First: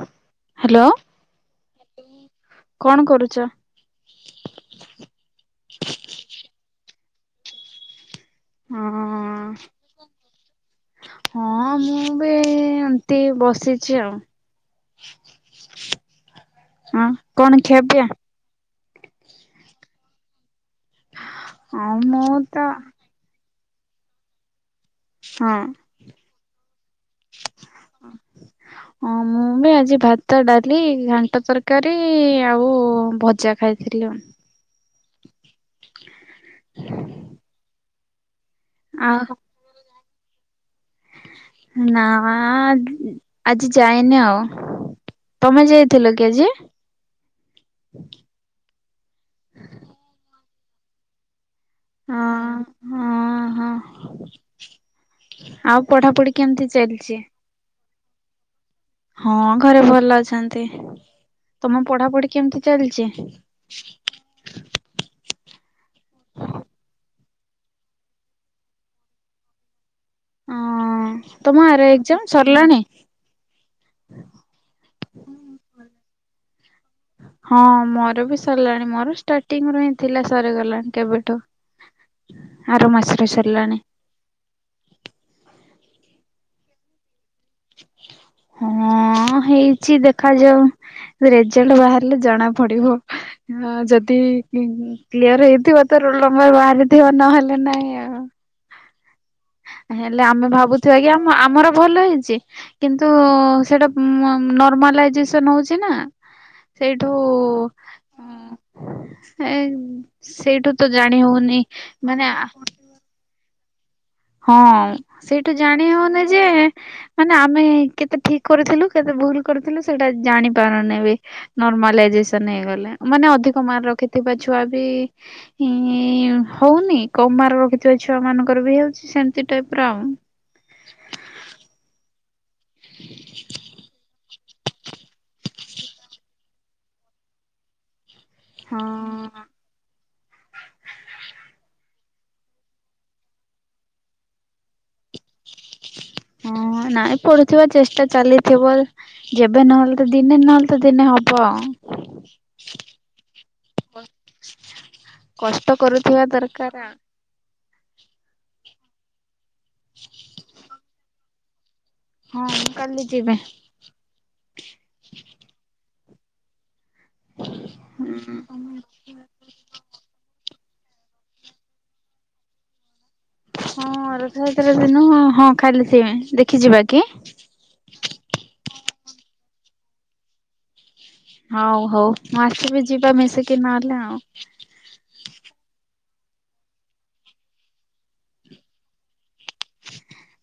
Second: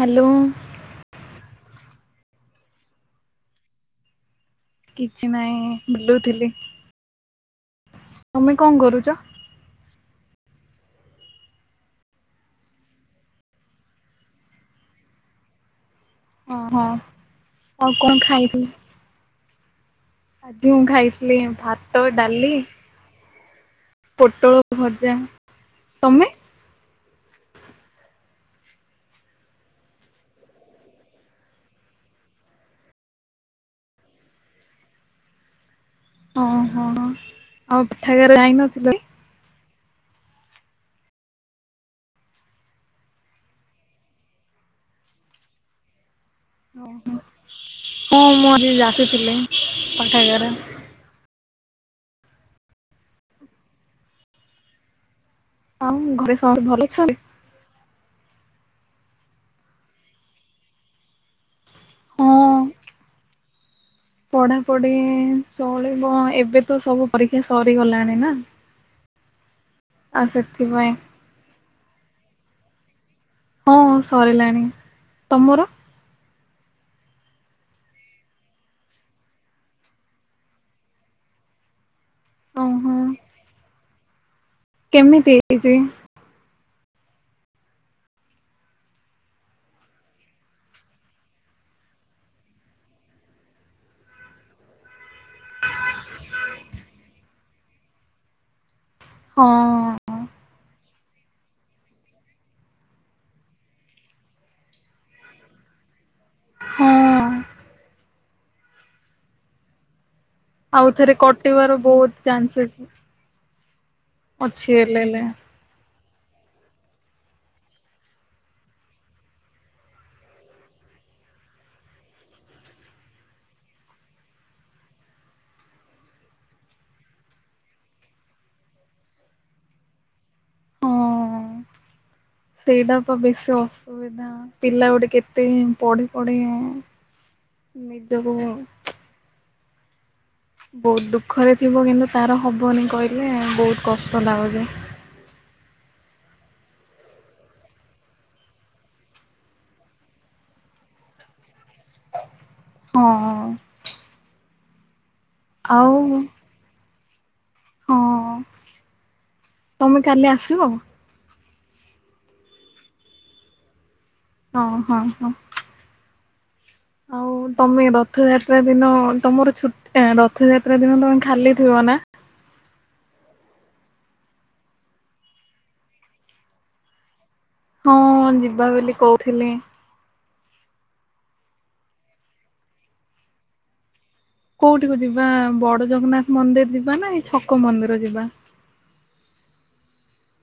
Hello. Hello. କଣ କରୁଛ? କିଛି ନାହିଁ ବୁଲୁଥିଲି। ତମେ କଣ କରୁଛ? ହଁ। ହଁ ମୁଁ ବି ଏମତି ବସିଛି ଆଉ। ଓହୋ ହଁ କଣ ଆଉ ଖିଆପିଆ? କଣ ଖାଇବୁ ଆଜି ମୁଁ ଖାଇଥିଲି ହଁ ଭାତ ମୁଁ ଡାଲି ତ ପୋଟଳ ଭ ହଁ। [inaudible] ହଁ ମୁଁ ବି ଆଜି ଭାତ ଡାଲି ଘାଣ୍ଟ ତରକାରୀ ଆଉ ଭଜା ଖାଇ ସେରିିଲ [unintelligible] ଓହୋ ଆଉ ପିଠାାଗରେ ଯାଇ ନଥିଲୁ? ହଁ ହୋ। ନା ଆଜି ଯାଏନି ଆଉ। ତମେ ଯାଇଥିଲ କି ଆଜି? ଓହୋ ହଁ ମୁଁ ଆଜି ଆସିଥିଲି ପାଠାଗାର। ହଁ ହଁ ହଁ। ଆଉ ଘରେ ପଢାପଢି ସମସ୍ତେ କେମିତି ଭଲ ଅଛନ୍ତି? ଚାଲିଛି? ହଁ ଘରେ ଭଲ ଅଛନ୍ତି ତମ ପଢାପଢି କେମିତି ଚାଲିଛି? ପଢାପଢି ଚଳିବ ଏବେ ତ ସବୁ ପରୀକ୍ଷା ସରିଗଲାଣି ନା। ଆ ସେଥିପାଇଁ ହଁ ତମ ଆର ଏକ୍ଜାମ ସରିଲାଣି? ହଁ ସରିଲାଣି ତମର? ହଁ ମୋର ବି ସରିଲାଣି ମୋର ଷ୍ଟାର୍ଟିଂ ରୁ ହିଁ ଥିଲା ସରିଗଲାଣି କେବେଠୁ। [inaudible] ଆର ଓହୋ ମାସରେ ସରିଲାଣି। କେମିତି ହେଇଛି? ହଁ ହେଇଛି ଦେଖାଯାଉ। ରେଜଲ୍ଟ ବାହାରିଲେ ଜଣା ପଡିବ ଯଦି କ୍ଲିୟର ହେଇଥିବ ତୋ ରୋଲ ନମ୍ବର ବାହାରିଥିବ ନହେଲେ ନାଇଁ ଆଉ ହଁ। ହେଲେ ଆମେ ଭାବୁଥିବା କି ଆମ ଆମର ଭଲ ହେଇଛି। କିନ୍ତୁ ସେଟା ନର୍ମାଲାଇଜେସନ ହଉଛି ନା। ସେଇଠୁ ହଁ ଏ ସେଇଠୁ ତ ଆଉଥରେ ଜାଣି ହଉନି କଟିବାର ବହୁତ ମାନେ ଚାନ୍ସେସ୍ ହଁ ଅଛି ହେଲେ ହେଲେ ସେଇଠୁ ଜାଣି ହଉନି ଯେ ମାନେ ଆମେ କେତେ ଠିକ କରିଥିଲୁ କେତେ ଭୁଲ କରିଥିଲୁ ସେଇଟା ଜାଣି ପାରୁନି ଏବେ ନର୍ମାଲ ଏଜେସନ ହେଇଗଲେ ମାନେ ଅଧିକ ମାର୍କ ରଖିଥିବା ଛୁଆ ବି ହଁ ହଉନି କମ୍ ମାର୍କ ର ରଖିଥିବା ଛୁଆ ମାନଙ୍କର ବି ହଉଛି ସେମିତି ଟାଇପ ର ଆଉ। ସେଇଟାପ ବେଶ ଅସୁବିଧା। ପିଲା ଗୋଟେ କେତେ ପଢି ପଢି ନିଜକୁ ହଁ। ବହୁତ ଦୁଃଖରେ ଥିବ, କିନ୍ତୁ ତାର ହବନି କହିଲେ ବହୁତ କଷ୍ଟ ଲାଗୁଛି। ହଁ ନାଇଁ, ପଢ଼ୁଥିବା ଚେଷ୍ଟା ଚାଲିଥିବ। ଯେବେ ନହେଲେ ତ ଦିନେ ନହେଲେ ତ ଦିନେ ହବ। [inaudible] ହଁ। [inaudible] କଷ୍ଟ ଆଉ କରୁଥିବା ଦରକାର। ହଁ ତମେ କାଲି ଆସିବ? ହଁ, ମୁ କାଲି ଯିବି। ହଁ ହଁ ହଁ। ଆଉ ତମେ ରଥଯାତ୍ରା ଦିନ ତମର ଛୁଟି? ରଥଯାତ୍ରା ଦିନ ତମେ ଖାଲି ଥିବ ନା? ହଁ, ରଥଯାତ୍ରା ଦିନ ହଁ ଖାଲି ଥିବି। ଦେଖିଯିବା କି? ହଁ, ଯିବା ବୋଲି କହୁଥିଲେ। ହଁ, ହଉ। ମୁଁ ଆସିବି, ଯିବା ମିଶିକି। ନହେଲେ ଆଉ। କୋଉଠିକୁୁ ଯିବା? ବଡ ଜଗନ୍ନାଥ ମନ୍ଦିର ଯିବା ନା ଛକ ମନ୍ଦିର ଯିବା?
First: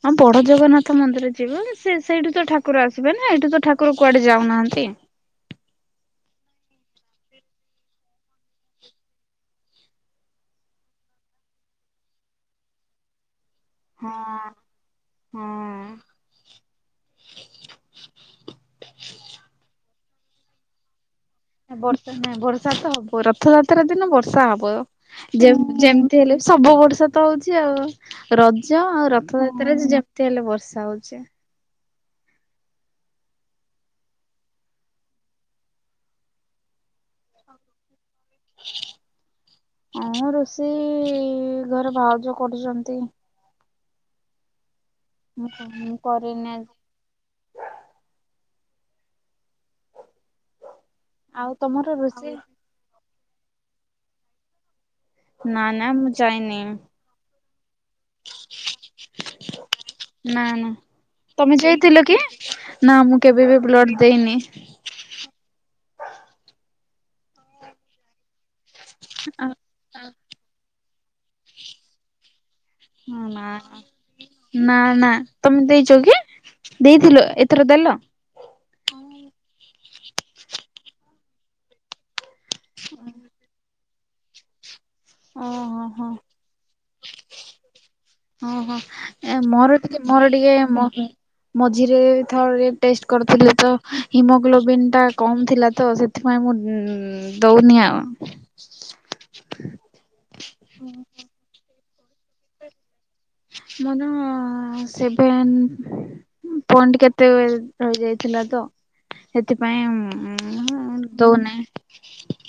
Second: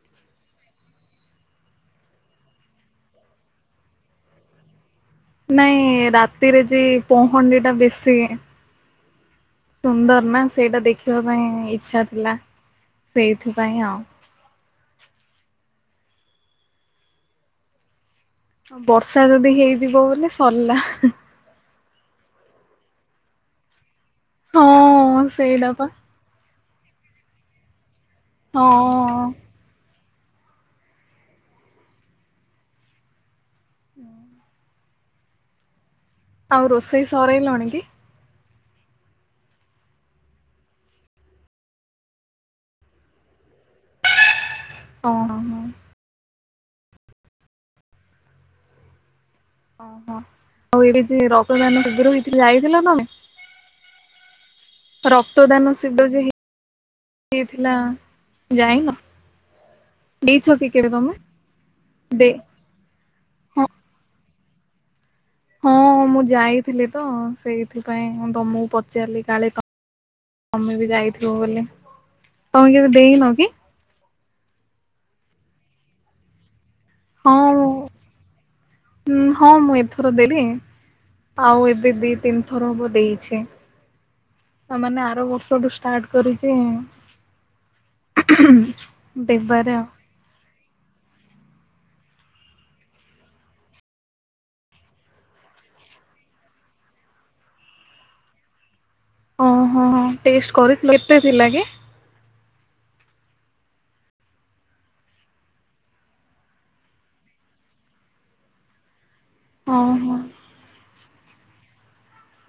ହଁ, ବଡ ଜଗନ୍ନାଥ ମନ୍ଦିର ଯିବ। ସେ ସେଇଠୁ ତ ଠାକୁର ଆସିବେ ନା ଏଇଠୁ ତ ଠାକୁର କୁଆଡେ ଯାଉନାହାନ୍ତି। ନାହିଁ, ରାତିରେ ଯେ ପହଣ୍ଡି ଟା ବେଶୀ ସୁନ୍ଦର ନା ସେଇଟା! ଦେଖିବା ପାଇଁ ଇଚ୍ଛା ଥିଲା, ସେଇଥିପାଇଁ ଆଉ। [inaudible] ବର୍ଷା ଯଦି ହେଇଯିବ ବଲେ ସରିଲା। ବର୍ଷା ନାଇଁ? ବର୍ଷା ତ ହବ। ରଥଯାତ୍ରା ଦିନ ବର୍ଷା ହବ ହଁ ଯେ ସେଇଟା ପା। -ଯେ ମିତି ହେଲେ ସବୁ ବର୍ଷତ ହଉଛି ଆଉ, ରଜ ଆଉ ହଁ ରଥଯାତ୍ରା [unintelligible] ଯେମିତି ହେଲେ ବର୍ଷା ହଉଛି। ହୁଁ। ଆଉ ରୋଷେଇ ସରେଇଲଣି କି? ଆଁ, ରୋଷେଇ ଇ ଘରେ ଭାଉଜ କରୁଛନ୍ତି। ହଁ। ହଁ ହଁ [inaudible] ଓହୋ! ଆଉ ଏଇଠି ଆଉ ରକ୍ତଦାନ ତମର ଶୀଘ୍ର ରୋଷେଇ ହେଇଥିଲା? ଯାଇଥିଲ କଣ? ନା ରକ୍ତଦାନ ନା ମୁଁ [unintelligible] ଯାଇନି ହେଇଥିଲା। ଯାଇନ ନା ଦେଇଛ ନା କି ତମେ ଯାଇଥିଲ କି? [unintelligible] ନା, ମୁଁ କେବେ ହଁ ବି ବ୍ଲଡ଼ ଦେଇନି। ହଁ, ମୁଁ ଯାଇଥିଲି ତ। ସେଇଥିପାଇଁ ତମକୁ ପଚାରିଲି, ଆ କାଳେ ତମେ ବି ଯାଇଥିବ ବୋଲି। ତମେ କେବେ ଦେଇନ ନା, କି? ନା ନା, ତମେ ଦେଇଛ କି? ଦେଇଥିଲେ? ହଁ ଏଥର ଦେଲ? ହଁ, ମୁଁ ଏଥର ଦେଲି। ଆଉ ଏବେ ଦି ତିନି ଥର ହବ ଦେଇଛି। ତା ମାନେ, ଆର ବର୍ଷଠୁ ଓହୋ ହୋ ଷ୍ଟାର୍ଟ କରିକି? ଓହୋ, ମୋର ଟିକେ ମୋର ଟିକେ ମ ମଝିରେ ଥରେ ଟେଷ୍ଟ କରିଥିଲି ତ, ହିମୋଗ୍ଲୋବିନ୍ ଟା କମ ଥିଲା ତ, ସେ ନାଇଁ, ମୁଁ ମୁଁ ଦଉନି ଆଉ। ଓହୋ, ଟେଷ୍ଟ କରିଥିଲ? ଏତେ ଥିଲା କି? [unintelligible] ସେଭେନ୍ ପଏନ୍ଟ କେତେ ରହିଯାଇଥିଲା ତ। ସେଥିପାଇଁ ଓହୋ। [unintelligible] ଦଉନାଇ।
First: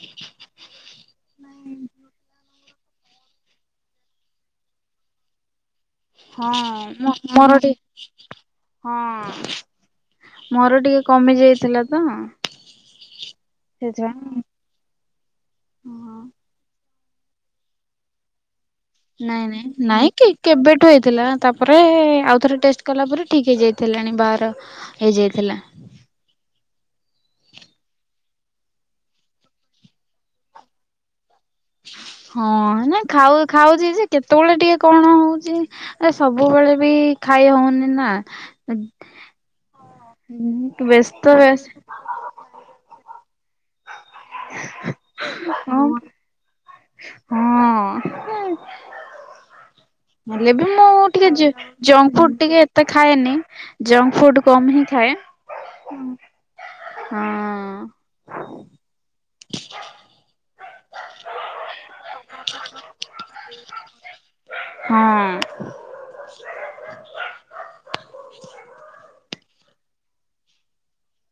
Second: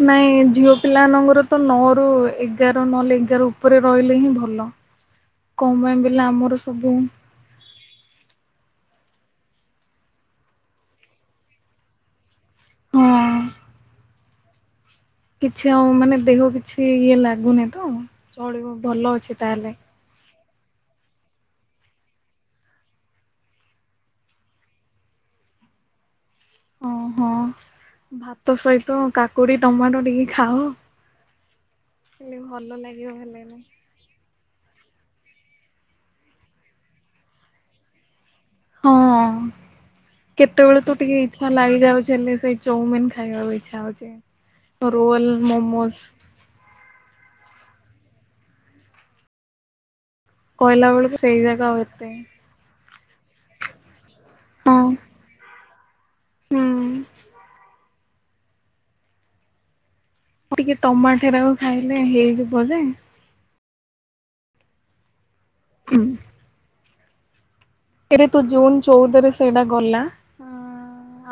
ନାଇଁ ଝିଅ ପିଲା ନମ୍ବର ତ ନଅ ରୁ ଏଗାର ନହେଲେ ଏଗାର ଉପରେ ରହିଲେ ହିଁ ଭଲ। [unintelligible] କଉ ଗାଁ ପିଲା। ହଁ ମୋର ଟିକେ ହଁ ମୋର ଟିକେ କମି ଯାଇଥିଲା ତ। ହଁ ସେଇଥି ପାଇଁ କିଛି ଆଉ ମାନେ ଦେହ କିଛି ଇଏ ଲାଗୁନି ତ? ଚଳିବ ଭଲ ଅଛି ନାଇଁ ନାଇଁ ତାହେଲେ। ନାଇଁ କି କେବେଠୁ ହେଇଥିଲା ନାଁ। ତାପରେ ଆଉଥରେ ଟେଷ୍ଟ କଲା ପରେ ଠିକ୍ ହେଇଯାଇଥିଲାଣି ବାହାର। ହେଇ ଯାଇଥିଲା। ଓହୋ ଭାତ ସହିତ କାକୁଡି ଟମାଟୋ ଟିକେ ଖାଅ। ହେଲେ ହଁ ଭଲ ନାଇ ଲାଗିବ ଖାଉ ହେଲେ ଖାଉଛି ଯେ କେତେବେଳେ ଟିକେ କଣ ହଉଛି। ଏ ସବୁବେଳେ ବି ଖାଇ ହଉନି ନା ହଁ ହଁ କେତେବେଳେ ତ ଟିକେ ବ୍ୟସ୍ତ ଇଚ୍ଛା ବ୍ୟସ୍ତ ଲାଗି ଯାଉଛି। ହେଲେ ସେଇ ଚଉମିିନ ଖାଇବା ପାଇଁ। ଇଛା ହଉଛି ରୋଲ ମୋମୋଜ ହୁଁ। ହେଲେ ବି କହିଲା ମୁଁ ବେଳକୁ ଟିକେ ସେଇ ଜ ଜାଗା ଆଉ ଏତେ ଜଙ୍କ ଫୁଡ ଟିକେ ଏତେ ଖାଏନି ଜଙ୍କ ଫୁଡ କମ୍ ହଁ ହିଁ ଖାଏ ହୁଁ ହଁ ଟିକେ ଟମାଟରାକୁ ଖାଇଲେ ହେଇଯିବ ଯେ। ହୁଁ। ହୁଁ। ଏକରେ ତୁ ଜୁନ୍ ଚଉଦରେ ସେଇଟା ଗଲା,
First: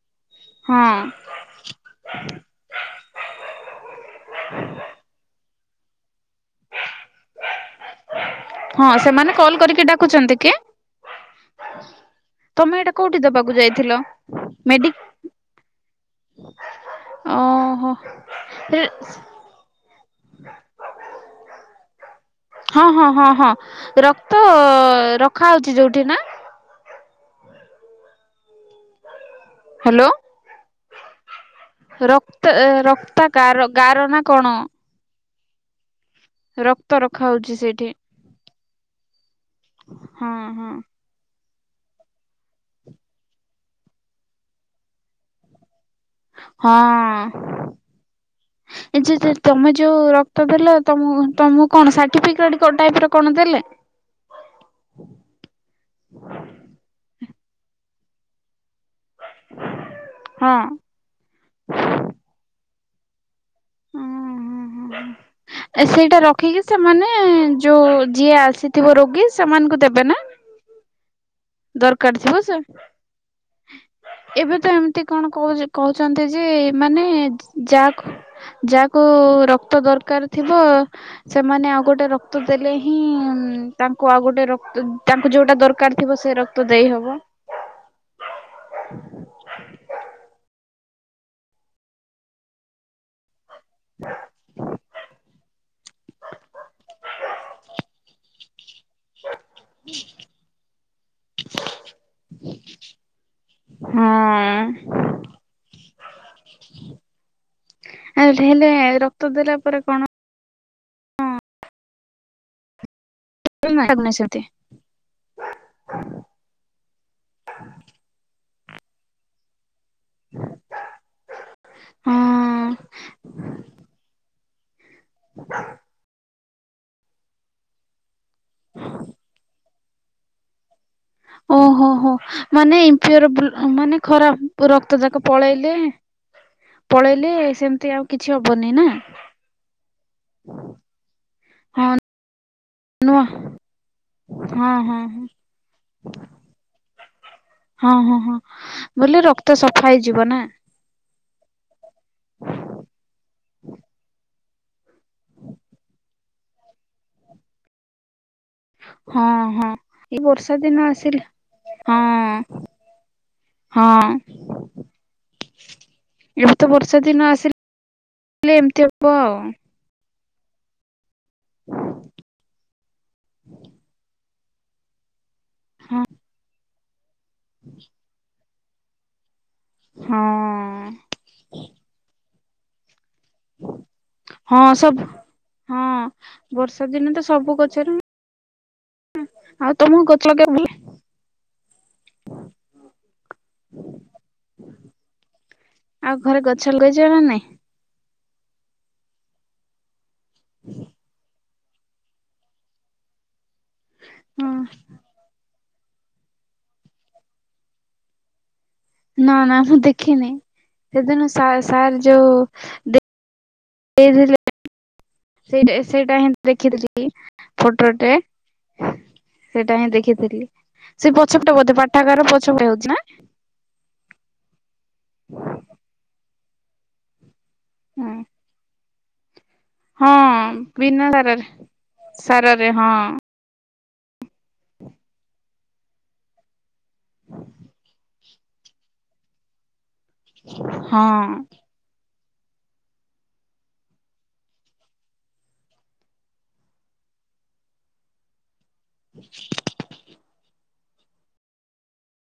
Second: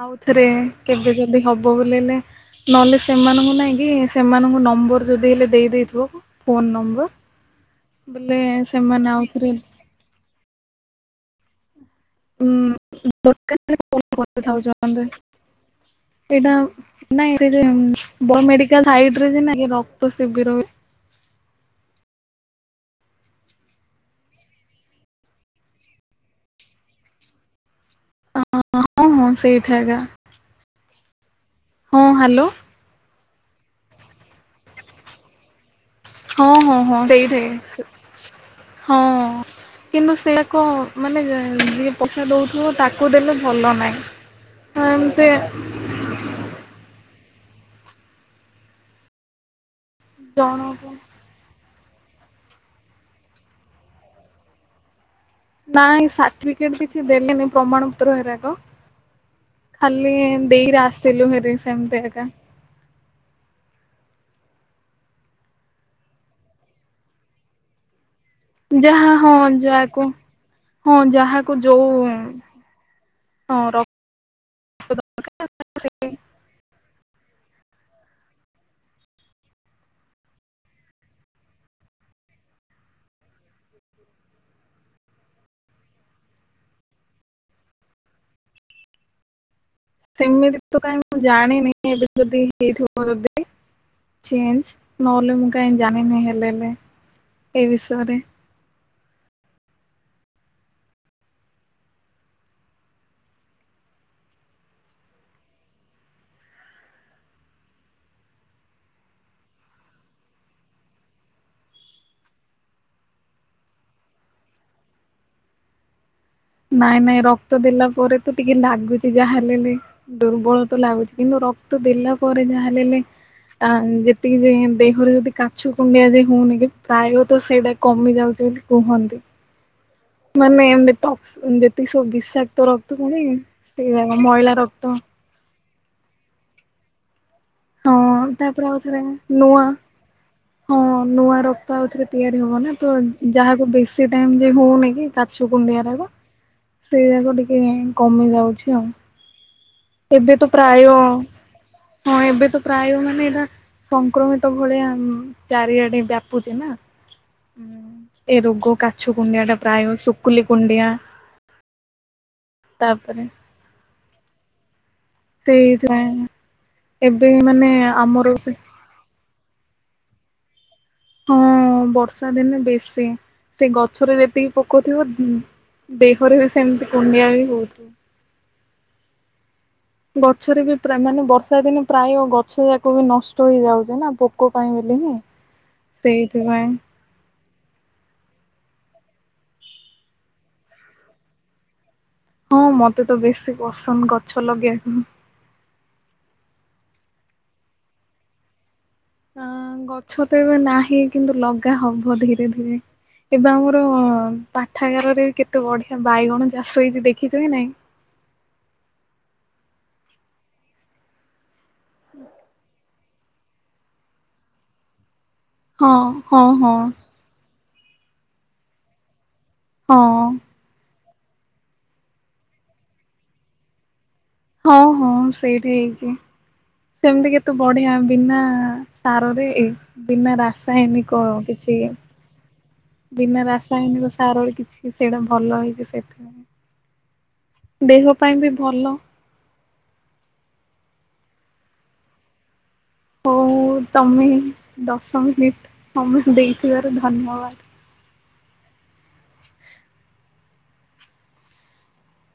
ଆଉଥରେ ହଁ କେବେ। ଯଦି ହବ ବୋଲେନେ ନହେଲେ ସେମାନଙ୍କୁ ନାଇଁ କି ସେମାନଙ୍କୁ ନମ୍ବର ଯଦି ହେଲେ ଦେଇଦେଇଥିବ। Phone number. ବୋଲେ ହଁ ସେମାନେ ଆଉଥରେ କଲ କରିକି ଡାକୁଛନ୍ତି କି? ତମେ ଏଇଟା କୋଉଠି ଦବାକୁ ଦରକାର ଯାଇଥିଲ ମେଡି କରିଥାଉଛନ୍ତି ଏଇଟା ନାଇ ଓହୋ ବଡ଼ ମେଡିକାଲ ସାଇଡରେ ଯଉ ନାଇ ରକ୍ତସିବିର। ହଁ ହଁ ହଁ ହଁ ରକ୍ତ ରଖା ହଉଛି ଯୋଉଠି ନାଁ? ହଁ ହଁ ହଁ ସେଇଟା ଠାଗା। ହ୍ୟାଲୋ ହ୍ୟାଲୋ ରକ୍ତ ରକ୍ତା ଗାରା ଗାର ନା କଣ? ହଁ ହଁ ରକ୍ତ ହଁ ରଖା ସେଇ ହଉଛି ସେଇ ସେଇଠି ହଁ କିନ୍ତୁ ହଁ ସେ ଏକ ହଁ। ମାନେ ଯିଏ ପଇସା ଦଉଥିବ, ତାକୁ ଦେଲେ ଭଲ ନାହିଁ। ହଁ ଏମତି। ହଁ ଏ [inaudible] ତମେ ଯୋଉ ରକ୍ତ ଦେଲ, ଜଣକୁ ତମ ତମକୁ କଣ ସାର୍ଟିଫିକେଟ ଟାଇପ ର କଣ ଦେଲେ? ନାଇଁ ସାର୍ଟିଫିକେଟ କିଛି ଦେଲେନି, ପ୍ରମାଣ ପତ୍ର ହେରାକ। ଖାଲି ଦେଇକିରେ ଆସିଥିଲୁ ସେଠି ହେରି ସେମତି ଏକା। ଓ ହଁ ହଁ ସେଇଟା ରଖିକି ସେମାନେ ଯୋଉ ଯିଏ ଆସ ଥିବ ଯାହା ରୋଗୀ ହଁ ସେମାନଙ୍କୁ ଯାହାକୁ ଦେବେ ନା। ହଁ ଯାହାକୁ ଯ ଦରକାର ଥିବ ସେ ର ଏବେ ତ ଏମିତି କଣ କହୁ କହୁଛନ୍ତି। ଯେ ମାନେ ଯାକୁ ଯାହାକୁ ରକ୍ତ ଦରକାର ଥିବ। ସେମାନେ ଆଉ ଗୋଟେ ରକ୍ତ ଦେଲେ, ହିଁ ତାଙ୍କୁ ଆଉ ଗୋଟେ ରକ୍ତ ତାଙ୍କୁ ଯୋଉଟା ଦରକାର ଥିବ। ସେ ରକ୍ତ ଦେଇ ହବ। ସେମିତି ତ କାଇଁ ମୁଁ ଜାଣିନି ଏବେ ଯଦି। ଲେଟ୍ ହବ ଯଦି ଚେଞଜ ନହେଲେ ମୁଁ କାହିଁ ଜାଣିନି ହେଲେ ହେଲେ ଏଇ ବିଷୟରେ ହୁଁ ହଁ ଏମିତି ହେଲେ ରକ୍ତ ଦେଲା ପରେ କଣ ଶ ସେଛନ୍ତି ନାଇଁ ନାଇଁ ରକ୍ତ ଦେଲା ପରେ ତ ଟିକେ ଲାଗୁଛି ଯାହା ହେଲେ ଦୁର୍ବଳ ତ ଲାଗୁଛି କିନ୍ତୁ ରକ୍ତ ଦେଲା ହଁ ପରେ ଯାହା ହେଲେ ହେଲେ ଯେତିକି ଯେ ଘରେ ଯଦି କାଛ କୁଣ୍ଡିଆଜି ହଉନି କି ପ୍ରାୟତଃ ସେଇଟା କମି ଯାଉଛି ବୋଲି କୁହନ୍ତି ମାନେ ଏମୀ ଟଫ୍ ଯେତିକି ଓହୋ ସବୁ ହୋ ବିସାକ୍ତ ମାନେ ରକ୍ତ ଇମ୍ପିଓର ହେଇନି ସେଇ ମାନେ ନାଇକଣ ରକ୍ତ ମହିଳା ଖରାପ ରକ୍ତ ଯାକ ପଳେଇଲେ ପଳେଇଲେ ସେମ ହଁ ତାପରେ ଆଉ ଥରେ ନୂଆ ହଁ ନୂଆ ର ରକ୍ତ ହଁ ଆଉଥରେ ତିଆରି ହବ ନା ତ ନୁହଁ ଯାହାକୁ ବେଶୀ ଟାଇମି ଯେ ହଁ ହଉନି ହଁ କି ହଁ କାଛୁ କୁଣ୍ଡିଆକୁ ରହିବ ସେଇ ଆକୁ ଟିକେ କମି ଯାଉଛି ଆଉ ମୁଁ କହିଲି ରକ୍ତ ସଫା ହେଇଛି ଏବେ ତ ପ୍ରାୟ ହଁ ଏବେ ତ ପ୍ରାୟ ମାନେ ଏଇଟା ସଂକ୍ରମିତ ଭଳିଆ ଚାରିଆଡ଼େ ବ୍ୟାପୁଛି ନା ଏ ରୋଗ ଆଗ କାଛୁ ହଁ କୁଣ୍ଡିଆଟା ହଁ ପ୍ରାୟ ଏଇ ଶୁକୁଲି ବର୍ଷା ଦିନ କୁଣ୍ଡିଆ ଆସିଲେ ହଁ ତାପରେ ହଁ ସେଇଥିାଇଁ ଏବେ ତ ବର୍ଷା ଦିନ ଏବେ ଆସିଲେ ମାନେ ଆମର ଏମିତି ହବ ଆଉ ହଁ ବର୍ଷା ଦିନେ ବେଶୀ ସେ ଗଛରେ ଯେତିକି ପୋକଥିବ ଦେହରେ ବି ସେମିତି କୁଣ୍ଡିଆ ବି ହୁଏ ହଁ ଗଛରେ ବି ମାନେ ବର୍ଷା ଦିନେ ପ୍ରାୟ ଗଛ ଯାକ ବି ନଷ୍ଟ ହେଇଯାଉଛି ନା ପୋକ ହଁ ପାଇଁ ବୋଲି ସବୁ ହିଁ। ହଁ ସେଇଥିପାଇଁ ବର୍ଷା ଦିନେ ତ ସବୁ ଗଛରେ ଆଉ ତମକୁ ଗଛ ଲଗେଇବାକୁ ଭଲ ଲାଗେ ହଁ ମତେ ତ ବେଶୀ ପସନ୍ଦ ଗଛ ଲଗେଇବାକୁ ଆଉ ଘରେ ଗଛ ଲଗେଇଛ ନା ନାଇଁ ଆ ଗଛ ତ ଏବେ ନାହିଁ କିନ୍ତୁ ଲଗା ହବ ଧୀରେ ଧୀରେ ଏବେ ଆମର ହଁ ପାଠାଗାରରେ କେତେ ବଢିଆ ବାଇଗଣ ଚାଷ ହେଇଛି ଦେଖିଛ କି ନାଇଁ ନାଁ ନାଁ ମୁଁ ଦେଖିନି ସେଦିନ ସା ସାର୍ ଯୋଉ ଲଗେଇଥିଲେ ସେ ସେଟା ହଁ ସେଇଟା ହିଁ ହଁ ହଁ ଦେଖିଥିଲି ଛୋଟ ଟୋ ସେଇଟା ହିଁ ହଁ ଦେଖିଥିଲି ସେଇ ପଛ ପଟୋ ବଧେ ପାଠାଗାରର ପଛପଟୋ ହଉଛି ନାଁ ହଁ ହଁ ସେଇଠି ହେଇଛି ସେମିତି କେତେ ବଢିଆ ବିନା ସାରରେ ହଁ ବିନା ବିନା ରାସାୟନିକ ସାରରେ କିଛି ସାରରେ ହଁ ବିନା ରାସାୟନିକ ସାରରେ କିଛି ସେଇଟା ଭଲ ହେଇଛି ସେଥିପାଇଁ ଦେହ ପାଇଁ ବି ଭଲ ହଁ ହଉ ତମେ ଦଶ ମିନିଟି ସମୟ ଦେଇଥିବାର ଧନ୍ୟବାଦ୍ ସଟଟ